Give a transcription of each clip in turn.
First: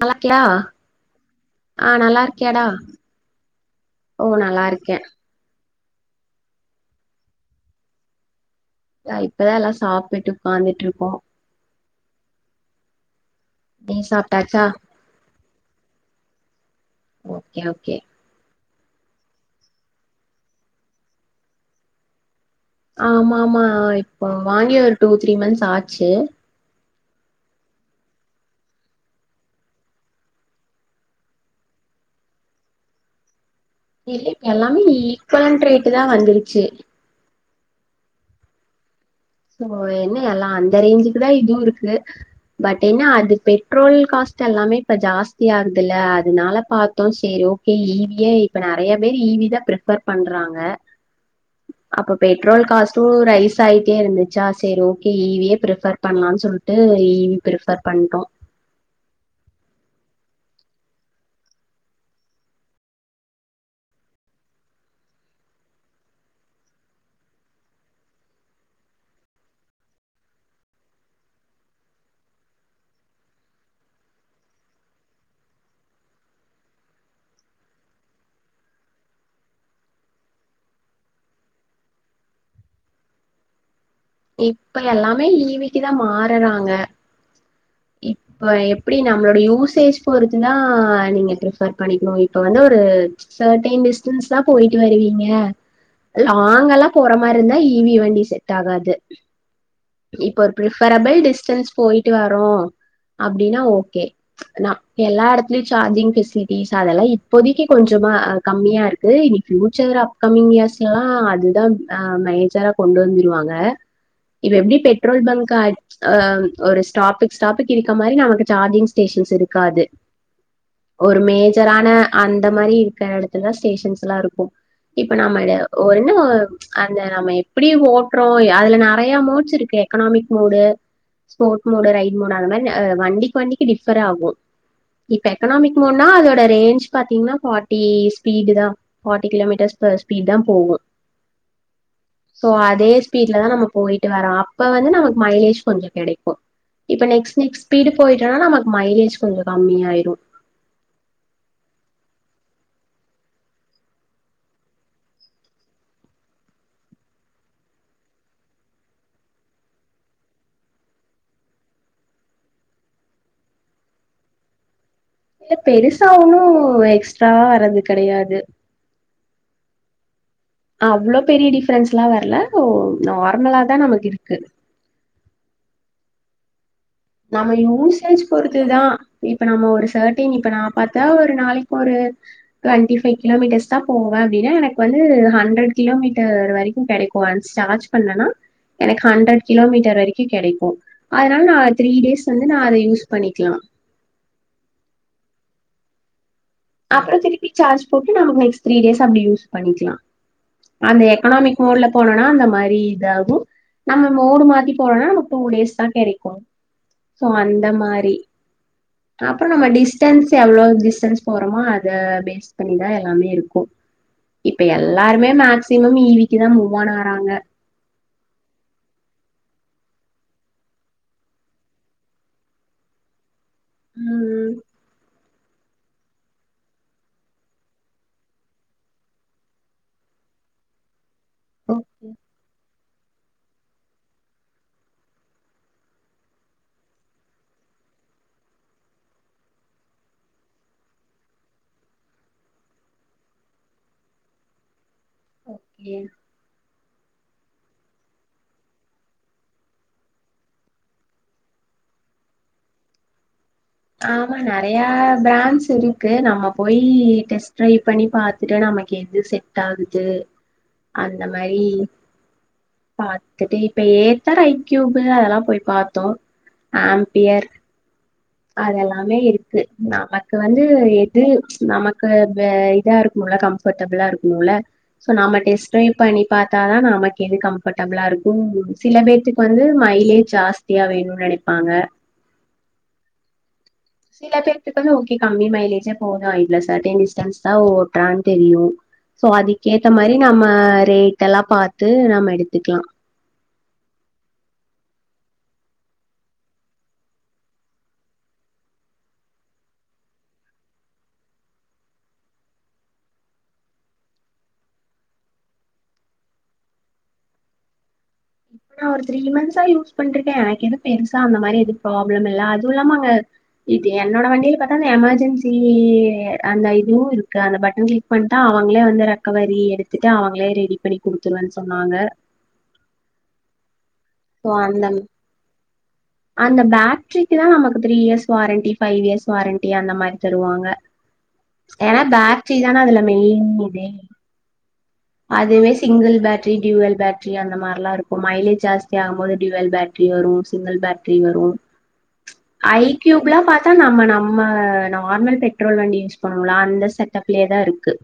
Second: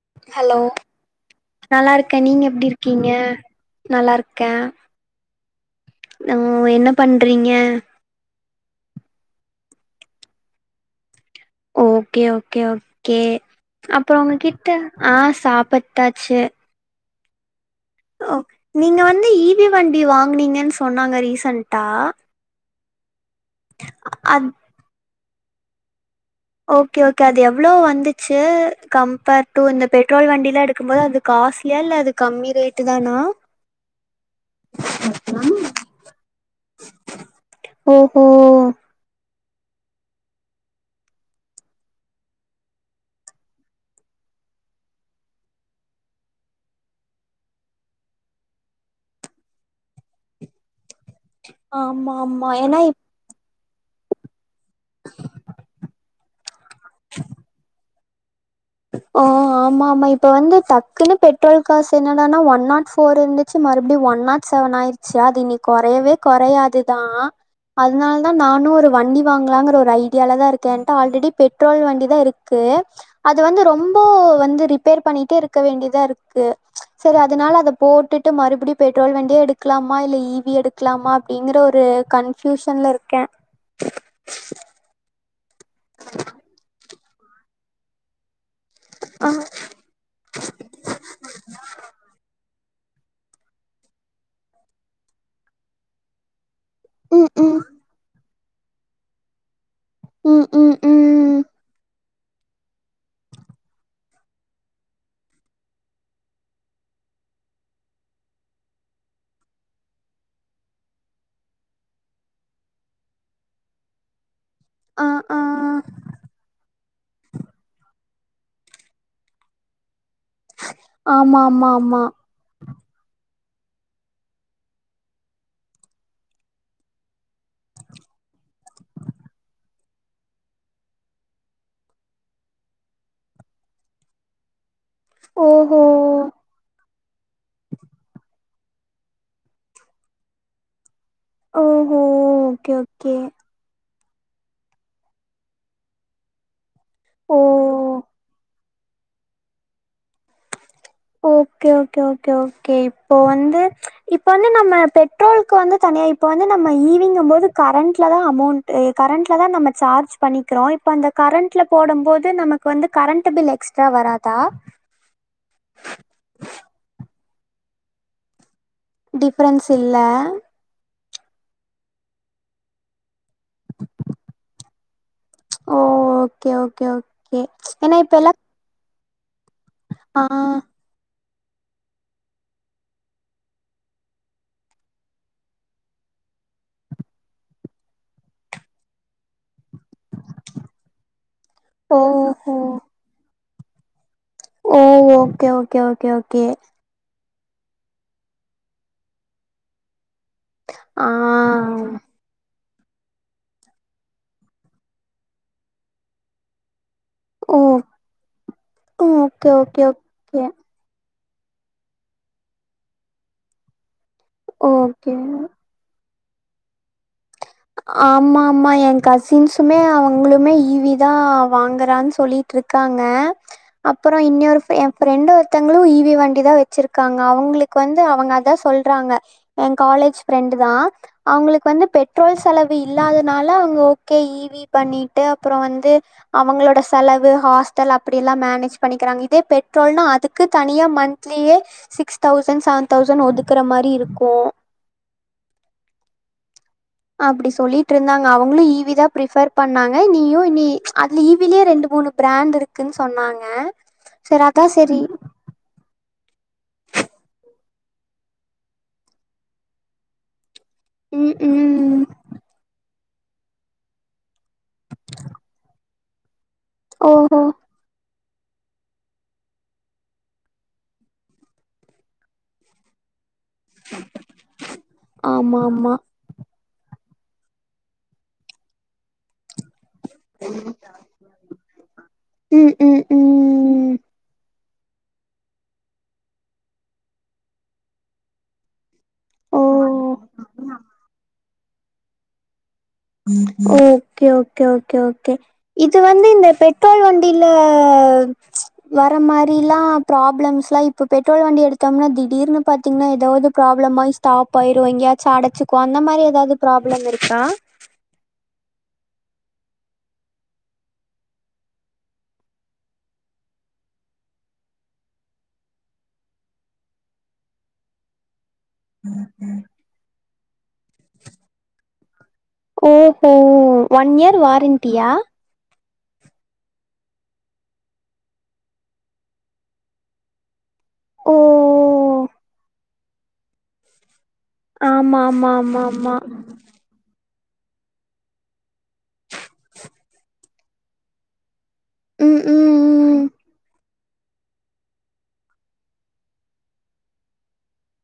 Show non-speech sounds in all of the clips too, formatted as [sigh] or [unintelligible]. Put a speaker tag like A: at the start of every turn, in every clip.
A: நல்லாக்கியா ஆ நல்லா
B: நல்லாருக்கேன் நீங்க
A: இருக்கியாடா
B: எப்டி இருக்கீங்க
A: ஓ நல்லா
B: நல்லாருக்கேன்
A: இருக்கே
B: ஆ என்ன பண்றீங்க
A: நா இப்பதான் எல்லாம் சாப்ட்டு உக்காந்துட்டு இருக்கோம்
B: ஓகே ஓகே ஓகே
A: நீ
B: அப்றம் உங்க
A: சாப்ட்டாச்சா
B: கிட்ட ஆ சாப்ட்டாச்சு
A: ஓகே ஓகே
B: ஓகே நீங்க வந்து இ பி ண்டி வாங்கனீங்கன்னு சொன்னாங்க ரீசன்டா
A: ஆமா ஆமா இப்போ
B: அத்
A: வாங்கி ஒரு டூ த்ரீ மந்த்ஸ் ஆச்சு
B: ஓகே ஓகே அது எவ்ளோ வந்துச்சு கம்பேர் டு இந்த பெட்ரோல் வண்டிலாம் எடுக்கும்போது அது காஸ்ட்லியா இல்ல அது கம்மி ரேட்டு தானா
A: இல்ல இப்ப எல்லாமே ஈக்குவல் ரேட்டு தான் வந்துச்சு
B: ஓஹோ
A: சோ என்ன எல்லாம் அந்த ரேஞ்சுக்கு தான் இதுவும் இருக்கு பட் என்ன அது பெட்ரோல் காஸ்ட் எல்லாமே இப்ப ஜாஸ்தி ஆகுதுல்ல அதனால பாத்தோம் செரி ஈவியே இப்ப நெறைய பேர் ஈவி தான் பிரிஃபேர் பண்றாங்க
B: ஆமா
A: அப்ப
B: ஆமா
A: பெட்ரோல்
B: ஏன்னா
A: காஸ்டு ரைஸ் சைடே இருந்துச்சா சரி ஓகே ஈவியே பிரிஃபேர் பண்லான் சொல்ட்டு ஈவி பிரிஃபேர் பண்டோ
B: ஓ ஆமா ஆமா இப்போ வந்து டக்குன்னு பெட்ரோல் காசு என்னடான்னா ஒன் நாட் ஃபோர் இருந்துச்சு மறுபடியடி ஒன் நாட் செவன் ஆயிரு ச்சி இனி கொறையவே கொறையாதுதா அதனால தான் நானு ஒரு வண்டி வாங்கலாங்கிற ஒரு ஐடியால தான் இருக்கே என்ட ஆல்ரெடி பெட்ரோல் வண்டி தான் இருக் கு அது வந்து ரொம்ப வந்து ரிப்பேர் பண்ணிட்டே இருக்க வேண்டியதா இருக்கு சரி அதனால அத போட்டுட்டு மறுபடியடி பெட்ரோல் வண்டியே எடுக்கலாமா இல்ல ஈவி எடுக்கலாமா அப்டிங்கற ஒரு கன்பியூஷன்ல இருக்கே
A: இப்ப எல்லாமே ஈவிக்கு தா மாறறாங்க இப்ப எப்டி
B: ஆ
A: நம்மளோட யூசேஜ் பொறுத்துனா நீங்க பிரிபேர் பண்ணிக்கணு இப்ப வந்து ஒரு சர்டைன் டிஸ்டன்ஸ்லா போயிட்டு வருவீங்க லாங்கால்லா போற
B: ம்
A: மாரி இருந்தா
B: ம்
A: ஈவி வண்டி செட் ஆகாது இப்ப
B: ம்
A: ஒரு
B: ம்
A: பிஃபரபிள்
B: ம்
A: டிஸ்டன்ஸ் போயிட்டு வரோ அப்டின்னா ஓகே ஆ எல்லா இடத்துலயு சார்ஜிங் பெஃபசிலிட்டிஸ் அதெல்லா இப்போதைக்கு கொஞ்சமா கம்மியா இருக் கு இனி பியூச்சர் அப்கமிங் இயர்ஸ் எல்லா அதுதா அ மேஜரா கொண்டு வந்துருவாங்க இப்ப எப்டி
B: ஆ
A: பெட்ரோல்
B: ஆ
A: பங்கா அ ஒரு ஸ்டாப்பு ஸ்டாப்புக்கு இருக்க மாரி நமக்கு சார்ஜிங் ஸ்டேஷன்ஸ் இருக்காது ஒரு
B: ஆமா ஆமா
A: மேஜரான
B: ஆமா
A: அந்த மாரி இருக்கற எடத்துலதா ஸ்டேஷன்ஸ்ல்லா இருக்கு இப்ப நம்ம [unintelligible] அந்த நம்ம எப்டி ஓட்றோ அதுல நெறைய மோட்ஸ் இருக்கு economic mode sport mode right mode அந்த மாரி வண்டிக்கு வண்டிக்கு டிஃபர் ஆகு இப்ப
B: ஓஹோ
A: எக்கனாமிக் மோடுன்னா அதோட ரேஞ்ச் பாத்தீங்கன்னா ஃபார்ட்டி ஸ்பீடு தான் ஃபார்ட்டி கிலோமீட்டர்ஸ் பர் ஸ்பீட் தா போகு
B: ஓஹோ
A: சோ
B: ஓகே
A: அதே
B: ஓகே
A: இப்ப தா நம்ம போயிட்டு வரோ அப்ப வந்து நமக்கு மைலேஜ் கொஞ்சொ கெடைக்கு இப்ப
B: ஓ
A: நெக்ஸ்ட் நெக்ஸ்ட் ஸ்பீடு போயிட்டுனா நமக்கு மைலேஜ் கொஞ்சோ கம்மி ஆயிரு
B: ஓகே ஓகே ஓகே ஓகே இப்ப வந்து இப்ப வந்து நம்ம பெட்ரோலுக்கு வந்து தனியா இப்ப வந்து நம்ம ஈவிங்க போது கரண்ட்ல தா அமோண்ட் கரண்ட்ல தா நம்ம சார்ஜ் பண்ணிக்கிறோ இப்ப அந்த கரண்ட்ல போடும் போது நமக்கு வந்து கரண்ட் பில் எக்ஸ் ட்ரா வரதா
A: இல்ல பெருசா ஒன்னு எக்ஸ்ட்ராவா வரது கெடையாது
B: டிஃப்ரென்ஸ் இல்ல
A: அவ்ளோ பெரிய டிஃப்ரன்ஸ் எல்லா வரல ஓ நார்மலா தா நமக்கு இருக்கு
B: ஓ ஓகே ஓகே ஓக்
A: நம்ம யூசேஜ் பொறுத்துதா இப்ப நம்ம ஒரு
B: ஆ
A: சர்டின் இப்ப நா பத்தா ஒரு நாளைக் ஒரு டுவெண்ட்டி ஃபைவ் கிலோமீட்டர்ஸ் தா போவே அப்படனா எனக்கு வந்து ஹண்ட்ரட் கிலோமீட்டர் வரைக் கெடைக்கு சா பண்ணனா எனக்கு ஹண்ட்ரட் கிலோமீட்டர் வரைக்கு கெடைக்கு அதனால நா த்ரீ டேஸ் வந்து
B: ஓஹோ
A: நா அத யூஸ் பண்ணிக்கலா
B: ஓ ஓகே ஓகே ஓகே ஓகே
A: அப்புற திருப்பி சார்ஜ் போட்டு நமக்கு நெக்ஸ்ட் த்ரீ டேஸ் அப்டி யூஸ் பண்ணிக்கலா அந்த
B: ஆ
A: எக்கனாமிக் மோட்ல போனோனா அந்த மாரி இதா கு நம்ம மோடு மாத்தி போனோனா நம்ம டூ டேஸ் தா கெடைக்கு சோ
B: ஓ
A: அந்த மாரி அப்புற
B: ஓகே
A: நம்ம
B: ஓகே
A: டிஸ்டன்ஸ்
B: ஓகே
A: எவ்ளோ டிஸ்டன்ஸ் போறமா அத பேஸ் பண்ணிதா எல்லாமே இருக்கு இப்ப
B: ஓகே
A: எல்லாருமே மேக்ஸ் சிமம் ஈவிக்கு தா மூவான் ஆறாங்க
B: ஆமா ஆமா என் கசின்ஸ்மே அவங்களுமே ஈவிதா வாங்குறான் சொல்லி ட்ருக்காங்க அப்புற
A: ம்
B: இன்னொரு என் ஃப்ரெண்டு ஒருத் த்தங்களு ஈவி வண்டி தா வச்சிருக்காங்க அவங்களுக்கு வந்து அவங்க அதா சொல்றாங்க எ காலேஜ் ஃப்ரெண்ட் தா அவங்களுக்கு வந்து
A: ஓகே
B: பெட் ரோல் செலவு இல்லாதனால அவங்க ஓகே ஈவி பண்ணிட்டு அப்புற வந்து அவங்களோட செலவு ஹாஸ்டல் அப்டி எல்லா மேனேஜ் பண்ணிக்கிறாங்க இதே பெட்ரோல்ன்னா அதுக்கு தனியா மண் ட்லயே சிக்ஸ் தௌசண்ட் செவ தௌசண்ட் ஒதுக்குற மாரி இருக்கு
A: ஓகே
B: அப்டி சொல்லிட்டு இருந்தாங்க அவங்களு ஈவிதா பிரிஃபர் பண்ணாங்க நீயு நீ அதுல ஈவிலயே ரெண்டு மூணு பிராண்ட் இருக்குன் சொன்னாங்க
A: ஆமா
B: செரி அதா
A: நெறைய
B: செரி
A: பிராண்ட்ஸ் இரு கு நம்ம போய் டெஸ்ட் டரை பண்ணி பாத்துட்டு நமக்கு எது செட் ஆகுது அந்த
B: ம்
A: மாரி
B: ம்
A: பா வந்துட்டு இப்ப ஏத்த ஐக்யூபு அதெல்லா போய் பாத்தோ
B: ஓஹோ
A: ஆம்பியர் அதெல்லாமே இருக்கு நமக்கு வந்து எது நமக்கு இதா இருக்குல கம் ஃபடபலா இருக்கணுல சோ நம்ம
B: ஆமா
A: டெஸ்ட்
B: ஆமா
A: டிரைவ் பண்ணி பாத்தாதா நமக்கு எது கம்ஃபர்டபிளா இருக்கு சில பேத்தக்கு வந்து மைலேஜ் ஜாஸ்தியா வேணுன் நெனைப்பாங்க
B: ம் ம் ம்
A: சில பேத்துக்கு வந்து ஓகே கம்மி மைலேஜே போது இவ்ளோ சர்ட்டன் டிஸ்டன்ஸ் தா ஓட்றான் தெரியு சோ
B: ஓ
A: அதுக்கேத்த மாரி நம்ம ரேட் எல்லா பாத்து நம்ம எடுத்துக்லா
B: ஓகே ஓகே ஓகே ஓகே இது வந்து இந்த பெட்ரோல் வண்டில வர மாரிலா பிராப்ளம்ஸ்லா இப்போ பெட்ரோல் வண்டி எடுத்தோம்னா திடீர்னு பாத்தீங்னா ஏதாவது ப்ராப்ளமாயி தா பயிர் வாங்கியாச்சு அடச்சிக்கு அந்த மாரி ஏதாது ப்ராப்ளம் இருக்கா
A: நா ஒரு த்ரீ மந்த்ஸா யூஸ் பண்ருக்கே எனக்கு ஏது பெருசா அந்த மாரி எது ப்ராப்ளம் இல்ல அதுவு இல்லாம அங்க இது என்னோட வண்டியில பாத்தா அந்த எமர்ஜென்சி அந்த இதுவு இருக்கு அந்த பட்டன் கிளிக் பண்ட்டா அவுங்களே வந்து ரெக்கவரி எடுத்துட்டு அவுங்களே ரெடி பண்ணி குடுத்துருவேன் சொன்னாங்க
B: ஓஹோ ஒன் இயர்
A: சோ அந்த
B: வாரண்டியா
A: அந்த பேட்ரிக்கு தா நமக்கு three years warranty five years warranty அந்த மாரி தருவாங்க
B: ஓ!
A: ஏனா பேட்ரி தான அதுல மெயின் இதே
B: ஆமா, ஆமா,
A: அதுவே
B: ஆமா, ஆமா.
A: Single battery dual battery அந்த மாரெல்லா என இருக்கு மைலேஜ் ஜாஸ்தி ஆகு போது டியூவல் பேட்டரி வரு சிங்குல் பேட்ரி வரு
B: ம், ம்,
A: ஐ
B: ம்.
A: கியூப்லா பாத்தா நம்ம நம் நம்ம நார்மல் பெட்ரோல் வண்டி யூஸ் பண்ணோலா அந்த செட்டப்லயே தா இருக்கு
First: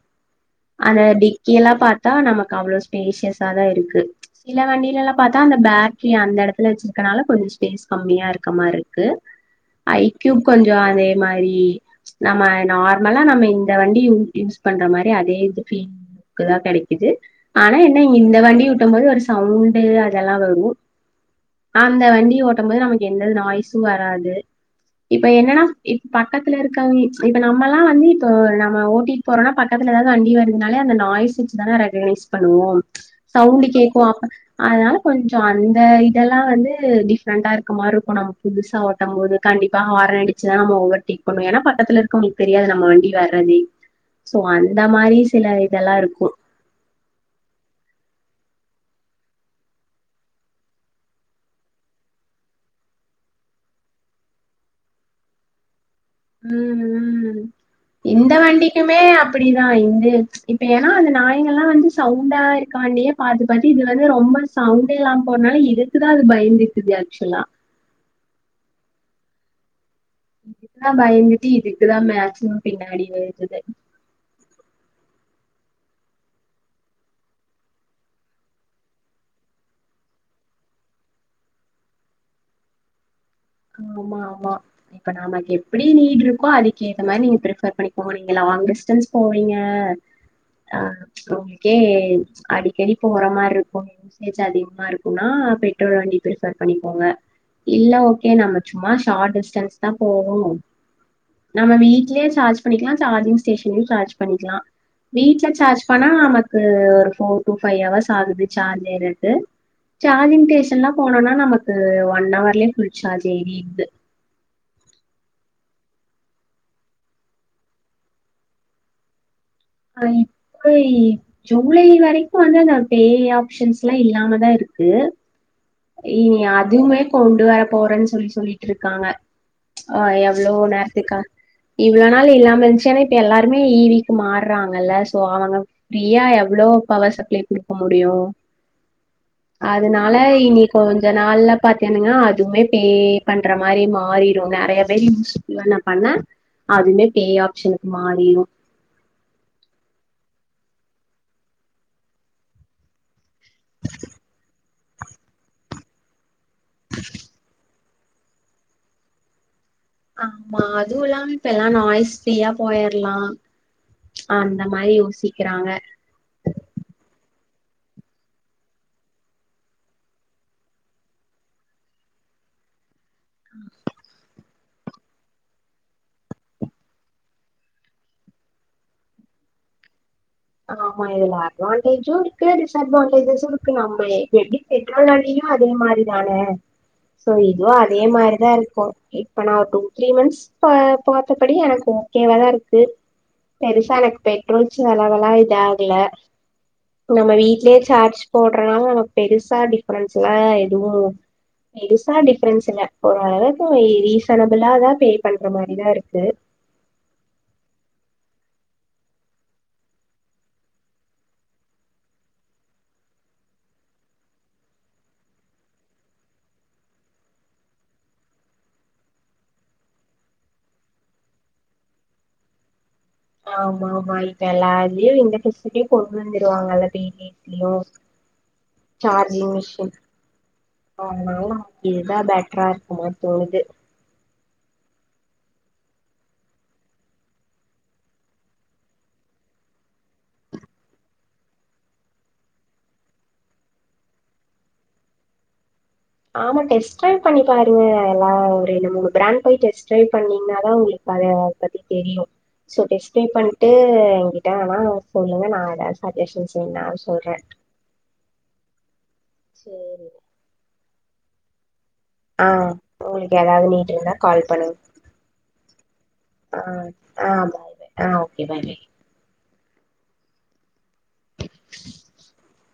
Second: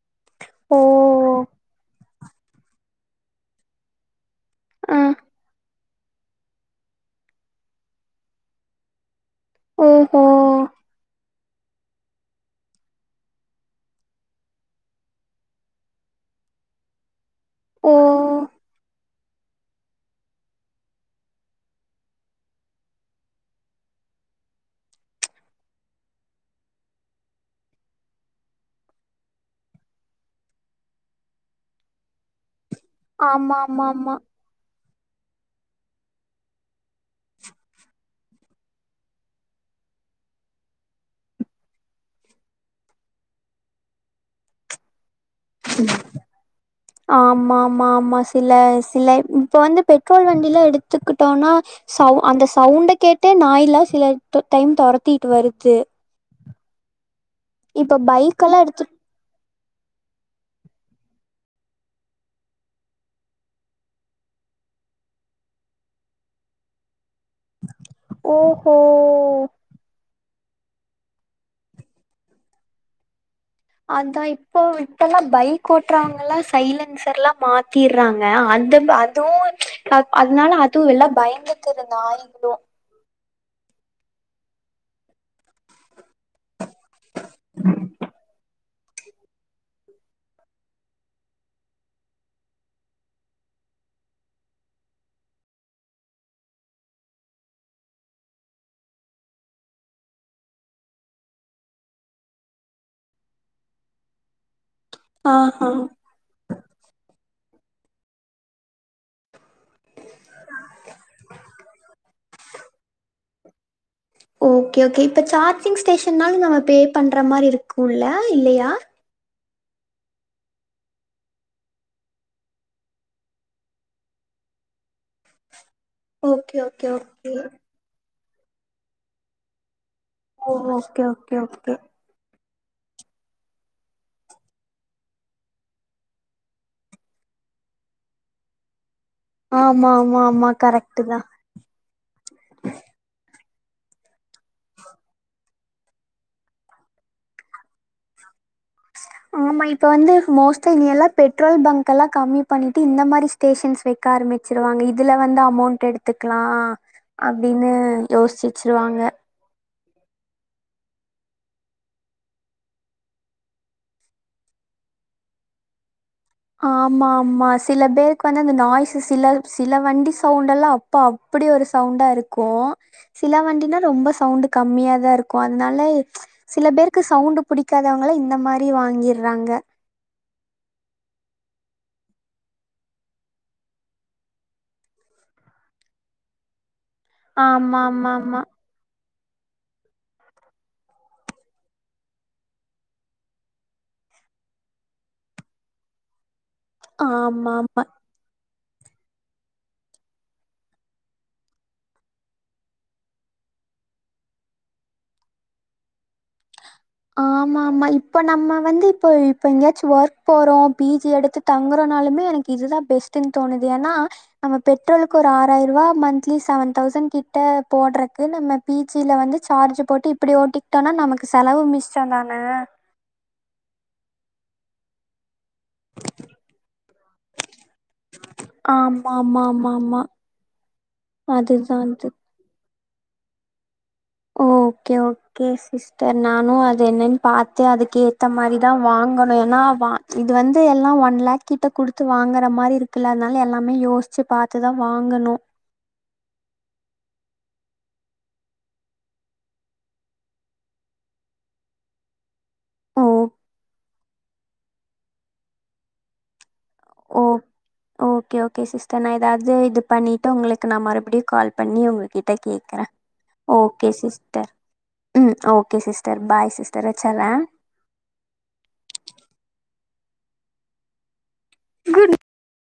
B: ஓ!
A: அந்த டிக்கிய எல்லா பாத்தா நமக்கு அவ்ளவு ஸ்பேஷியஸாதா இருக்கு சில
B: அ,
A: வண்டியில எல்லா பாத்தா அந்த பேட்ரி அந்த இடத்துல வச்சிருக்கனால கொஞ்ச ஸ்பேஸ் கம்மியா இருக்க மாரி இருக்கு
B: ஓஹோ!
A: ஐக்யூப் கொஞ்ச அதே மாரி நம்ம நார்மலா நம்ம இந்த வண்டி யூஸ் பண்ற மாரி அதே இது ஃபி க்குதா கெடைக்குது ஆனா
B: ஓ!
A: என்ன இந்த வண்டி ஓட்டு போது ஒரு சவுண்டு அதெல்லா வரு அந்த வண்டி ஓட்டும்போது நமக்கு எந்தது நாய்ஸு வராது இப்ப என்னனா இப் பக்கத்துல இருக்க இப்ப நம்மலா வந்து இப்போ நம்ம ஓட்டி போறோனா பக்கத்துல எதாது வண்டி வருதுனால அந்த நாய்ஸ் வச்சுதான ரெககெனைஸ் பண்ணுவோ
B: ஆமா,
A: சவ்ண்ட்டு
B: ஆமா,
A: கேக்கு
B: ஆமா.
A: அப்ப அதுனால கொஞ்சோ அந்த இதெல்லா வந்து டிஃப்ரெண்ட்டா இருக்க மார்ருக்கு நமக் புதுசா ஓட்டம்போது கண்டிப்பா ஹாரன் அடிச்சுதா நம்ம ஓவர் டேக் பண்ணு ஏனா பக்கத்துல இருக்கவுங்ளுக்கு தெரியாது நம்ம வண்டி வேற தனி சோ அந்த மாரி சில இதெல்லா இருக்
B: ஆமாம்மாமாஸ் இதுல சில இப்ப வந்து பெட்ரோல் வண்டிலா எடுத்துக்கிட்டோனா சவு அந்த சவ்ண்ட கேட்டே நாய்ல்லா சில தொ டைம் தொரத்தீட்டு வருது
A: ம் ம்
B: இப்ப
A: இந்த
B: பைக்கெல்லாம் எடுத்து
A: வண்டிக்குமே அப்பிடிதா இந்த இப்ப ஏனா அந்த நாய்ங்களா வந்து சவ்ண்டா இருக்கான்டியே பாத்து பாத்து இது வந்து ரொம்ப சவுண்டே இல்லாம் போனாலு இதுக்குதா அது பயந்துருக்குது ஆக்சுலா
B: ஓ ஹோ
A: இதுக்குதா பயந்துட்டு இதுக்குதா மேக்சிமம் பின்னாடி வெரட்டுது
B: அதா இப்போ விட்டெல்லா பைக் ஓட்றவங்கெல்லா சைலன்சர்லா மாத்திர்றாங்க அந்தந்த அ தோன் அத் அதுனால அதுவு எல்லா பயந்துக்கிது நாயிங்குளு
A: ஆமா ஆமா இப்ப நமக்கு எப்பிடி இருக்கோ அடி கேத்த மாரி நீங்க பிரிஃபர் பண்ணிக்கோங்க நீங்க லாங்டிஸ்டன்ஸ் போவீங்க ஆ உங்ளுக்கே அடிக்கடி தூங்குற மார்ருக்கும் யூசேஜ் அதிகுமா இருக்குனா எல்ட்ரிக்கல் வண்டி பிரிஃபர் பண்ணி போங்க இல்ல ஓ கே நம்ம சும்மா ஷாட் டிஸ்டன்ஸ்தா போவோ நம்ம வீ்ட்லே சார்ஜ் பண்ணிக்கிலா ஜார்ஜிங் ஸ்டேஷன்ல்யு சார்ஜ் பண்ணிக்கிலா வீட்ல
B: ஆஹா
A: சார்ஜ் பண்ணா நமக்கு ஒரு ஃபோர் டூ ஃபையவர்ஸ் ஆகுது சார்ஜ் ஏறக்கு சார்ஜிங் ஸ்டேஷன்லா போனோனா நமக்கு ஒன்னவர்லே ஃபுல் சார்ஜ் ஏறிர்து
B: ஓகே ஓகே இப்போ சார்ஜிங் ஸ்டேஷனாலு நம்ம பே பண்ற மாரி இருக்குல இல்லையா
A: அது இப்போயி ஜூலை வரைக்கு வந்து ஆனா பேய் ஆப்ஷன்ஸ்லா இல்லாமதா இருக்கு இனி
B: ஓகே ஓகே
A: அதுமே
B: ஓகே
A: கொண்டு வர போறேன் சொல்லி சொல்லிட்ருக்காங்க ஆ எவ் வுளோ
B: ஓ ஓகே
A: நேர்த்துக்கா
B: ஓகே ஓகே
A: இவுளோ நாள் இல்லாம இருந்ச்சு ஆனா இப்ப எல்லாருமே இ வீ க்கு மார் றாங்கல்ல சோ அவங்க ஃபிரீயா எவுளோ பவர் சப்ளை குடுக்க முடியு
B: ஆமா
A: அதுனால
B: ஆமா ஆமா
A: இனி
B: கரெக்ட்
A: கொஞ்ச
B: தா
A: நாள்ல பாத்தேனிங்கா அதுமே பே பண்ற மாரி மாறிரு நெறைய பேர் யூஸ் பண்ண பண்ண அதுமே பே ஆப்ஷனுக்கு மாறிரு
B: ஆமா இப்ப வந்து மோஸ்டா இனியெல்லா பெட்ரோல் பங்கெல்லா கம்மி பண்ணிட்டு இந்த மாரி ஸ் டேஷன்ஸ் வைக்க ஆரமிச்சிருவாங்க இதுல வந்து அமௌண்ட் எடுத்துக்லா அப்டின்னு யோச்வச்சிருவாங்க
A: ஆமா அது இல்லாம் இப்பெல்லா நாய்ஸ் ஃப்ரீயா போயிர்லா அந்த மாரி யோசிக்கிறாங்க
B: ஆமா ஆமா சில பேர்க்கு வந்து அந்த நாய்ஸஸ் சில சில வண்டி சவுண்டெல்லா ப்பா அப்புடி ஒரு சவுண்டா இருக்கு சில வண்டில ரொம்ப சவ்ண்டு கம்மியாதா இருக்கு அதுனாலே சில பேருக்கு சவுண்டு புடிக்காதவங்கள இந்த மாரி வாங்கிற்றாங்க
A: ஆமா இதுல அட்வான்டேஜு இருக்கு டிஸ்அட்வான்டேஜஸு இருக்கு நம்ப இப்ப எப்டி பெட்ரோல் நாலயு அதே மாரிதான சோ இதும்
B: ஆமா
A: அதே
B: ஆமா
A: மாரி
B: ஆமா
A: தா இருக்கும் அப்ப நா ஒரு டூ த்ரீ மந்த்ஸ் ப பாத்தபடி எனக்கு ஓகேவா தா இருக்கு பெருசா எனக்கு பெட்ரோல் செலவலாம் இதாகல நம்ம
B: ஆமா
A: வீட்லயே
B: ஆமா
A: சார்ஜ் போடுறனா பெருசா டிஃப்ரன்ஸ்லாம் எதுவும் பெருசா டிஃப்ரன்ஸ் இல்ல ஒரு அளவுக்கு ரீசனபிளா தா பே பண்ற மாரிதான் இருக்கு
B: ஆமா ஆமா இப்போ நம்ம வந்து இப்போ இப்ப எங்காச்சு ஒர்க் போறோம் பி ஜி எடுத்து தங்குறனாலுமே எனக்கு இதுதான் பெஸ்டுனு தோணுது ஏன்னா நம்ம பெட்ரோலுக்கு ஒரு ஆறாயறுவா மந்த்லி செவன் தௌசண் கிட்ட போடுறக்கு நம்ம பி ஜி ல வந்து சார்ஜ் போட்டு இப்டி ஓட்டிக்கிட்டோனா நமக்கு செலவு மிஸ்சொந்தான
A: ஆமா ஆமா இப்ப எல்லா இதுலயு இந்த டுஸ் கே கொண்டு வந்துரு வாங்கல்ல பேட்டியத்துலயும்
B: ஆமா ஆமா
A: சார்ஜிங்
B: ஆமா
A: மிஷின்
B: ஆமா
A: அதுனால
B: அதுதான் அது
A: இதான் பெட்டரா இருக்குமோ தோனுது
B: ஓகே ஓக் கே சிஸ்டர் நானும் அது என்னனு பாத்து அதுக்கு ஏத்த மாரி தா வாங்கணு ஏன்னா வா இது வந்து எல்லாம் ஒன் லேக் கிட்ட குடுத்து வாங்குற மாரி இருக்குல்ல அதுனால எல்லாமே யோசிச்சு பாத்து தா வாங்கணும்
A: ஆமா டெஸ்ட் ட்ரைவ் பண்ணி பாருங்க எல்லாம் ஒரு ரெண்டு மூனு பிராண்ட் போய் டெஸ்ட் ட்ரைவ் பண்ணீங்கனா தா உங்களுக்கு அது பத்தி தெரியும் சோ
B: ஓ
A: டிஸ்பே பண்டு எங்கிட்ட ஆனா சொல்லுங்க நா ஏதாவது சஜஷன் செய்லா
B: ஓ
A: சொல்றேன்
B: ஓகே ஓகே சிஸ்டர் நா ஏதாவது இது
A: சேரி
B: பண்ணிட்டு உங்களுக்கு நா மறுபடியும் கால் பண்ணி உங்க கிட்ட
A: ஆ
B: கேக்றேன்
A: உங்களுக்கு ஏதாவது
B: ஓகே
A: நீட் இருந்தா கால்
B: சிஸ்டர்
A: பண்ணுங்க
B: ம் ஓகே சிஸ்டர் பாய்
A: ஆ
B: சிஸ்டர்
A: ஆ
B: வச்சறேன்
A: பாய் பாய் ஆ ஓகே [unintelligible]
B: குடு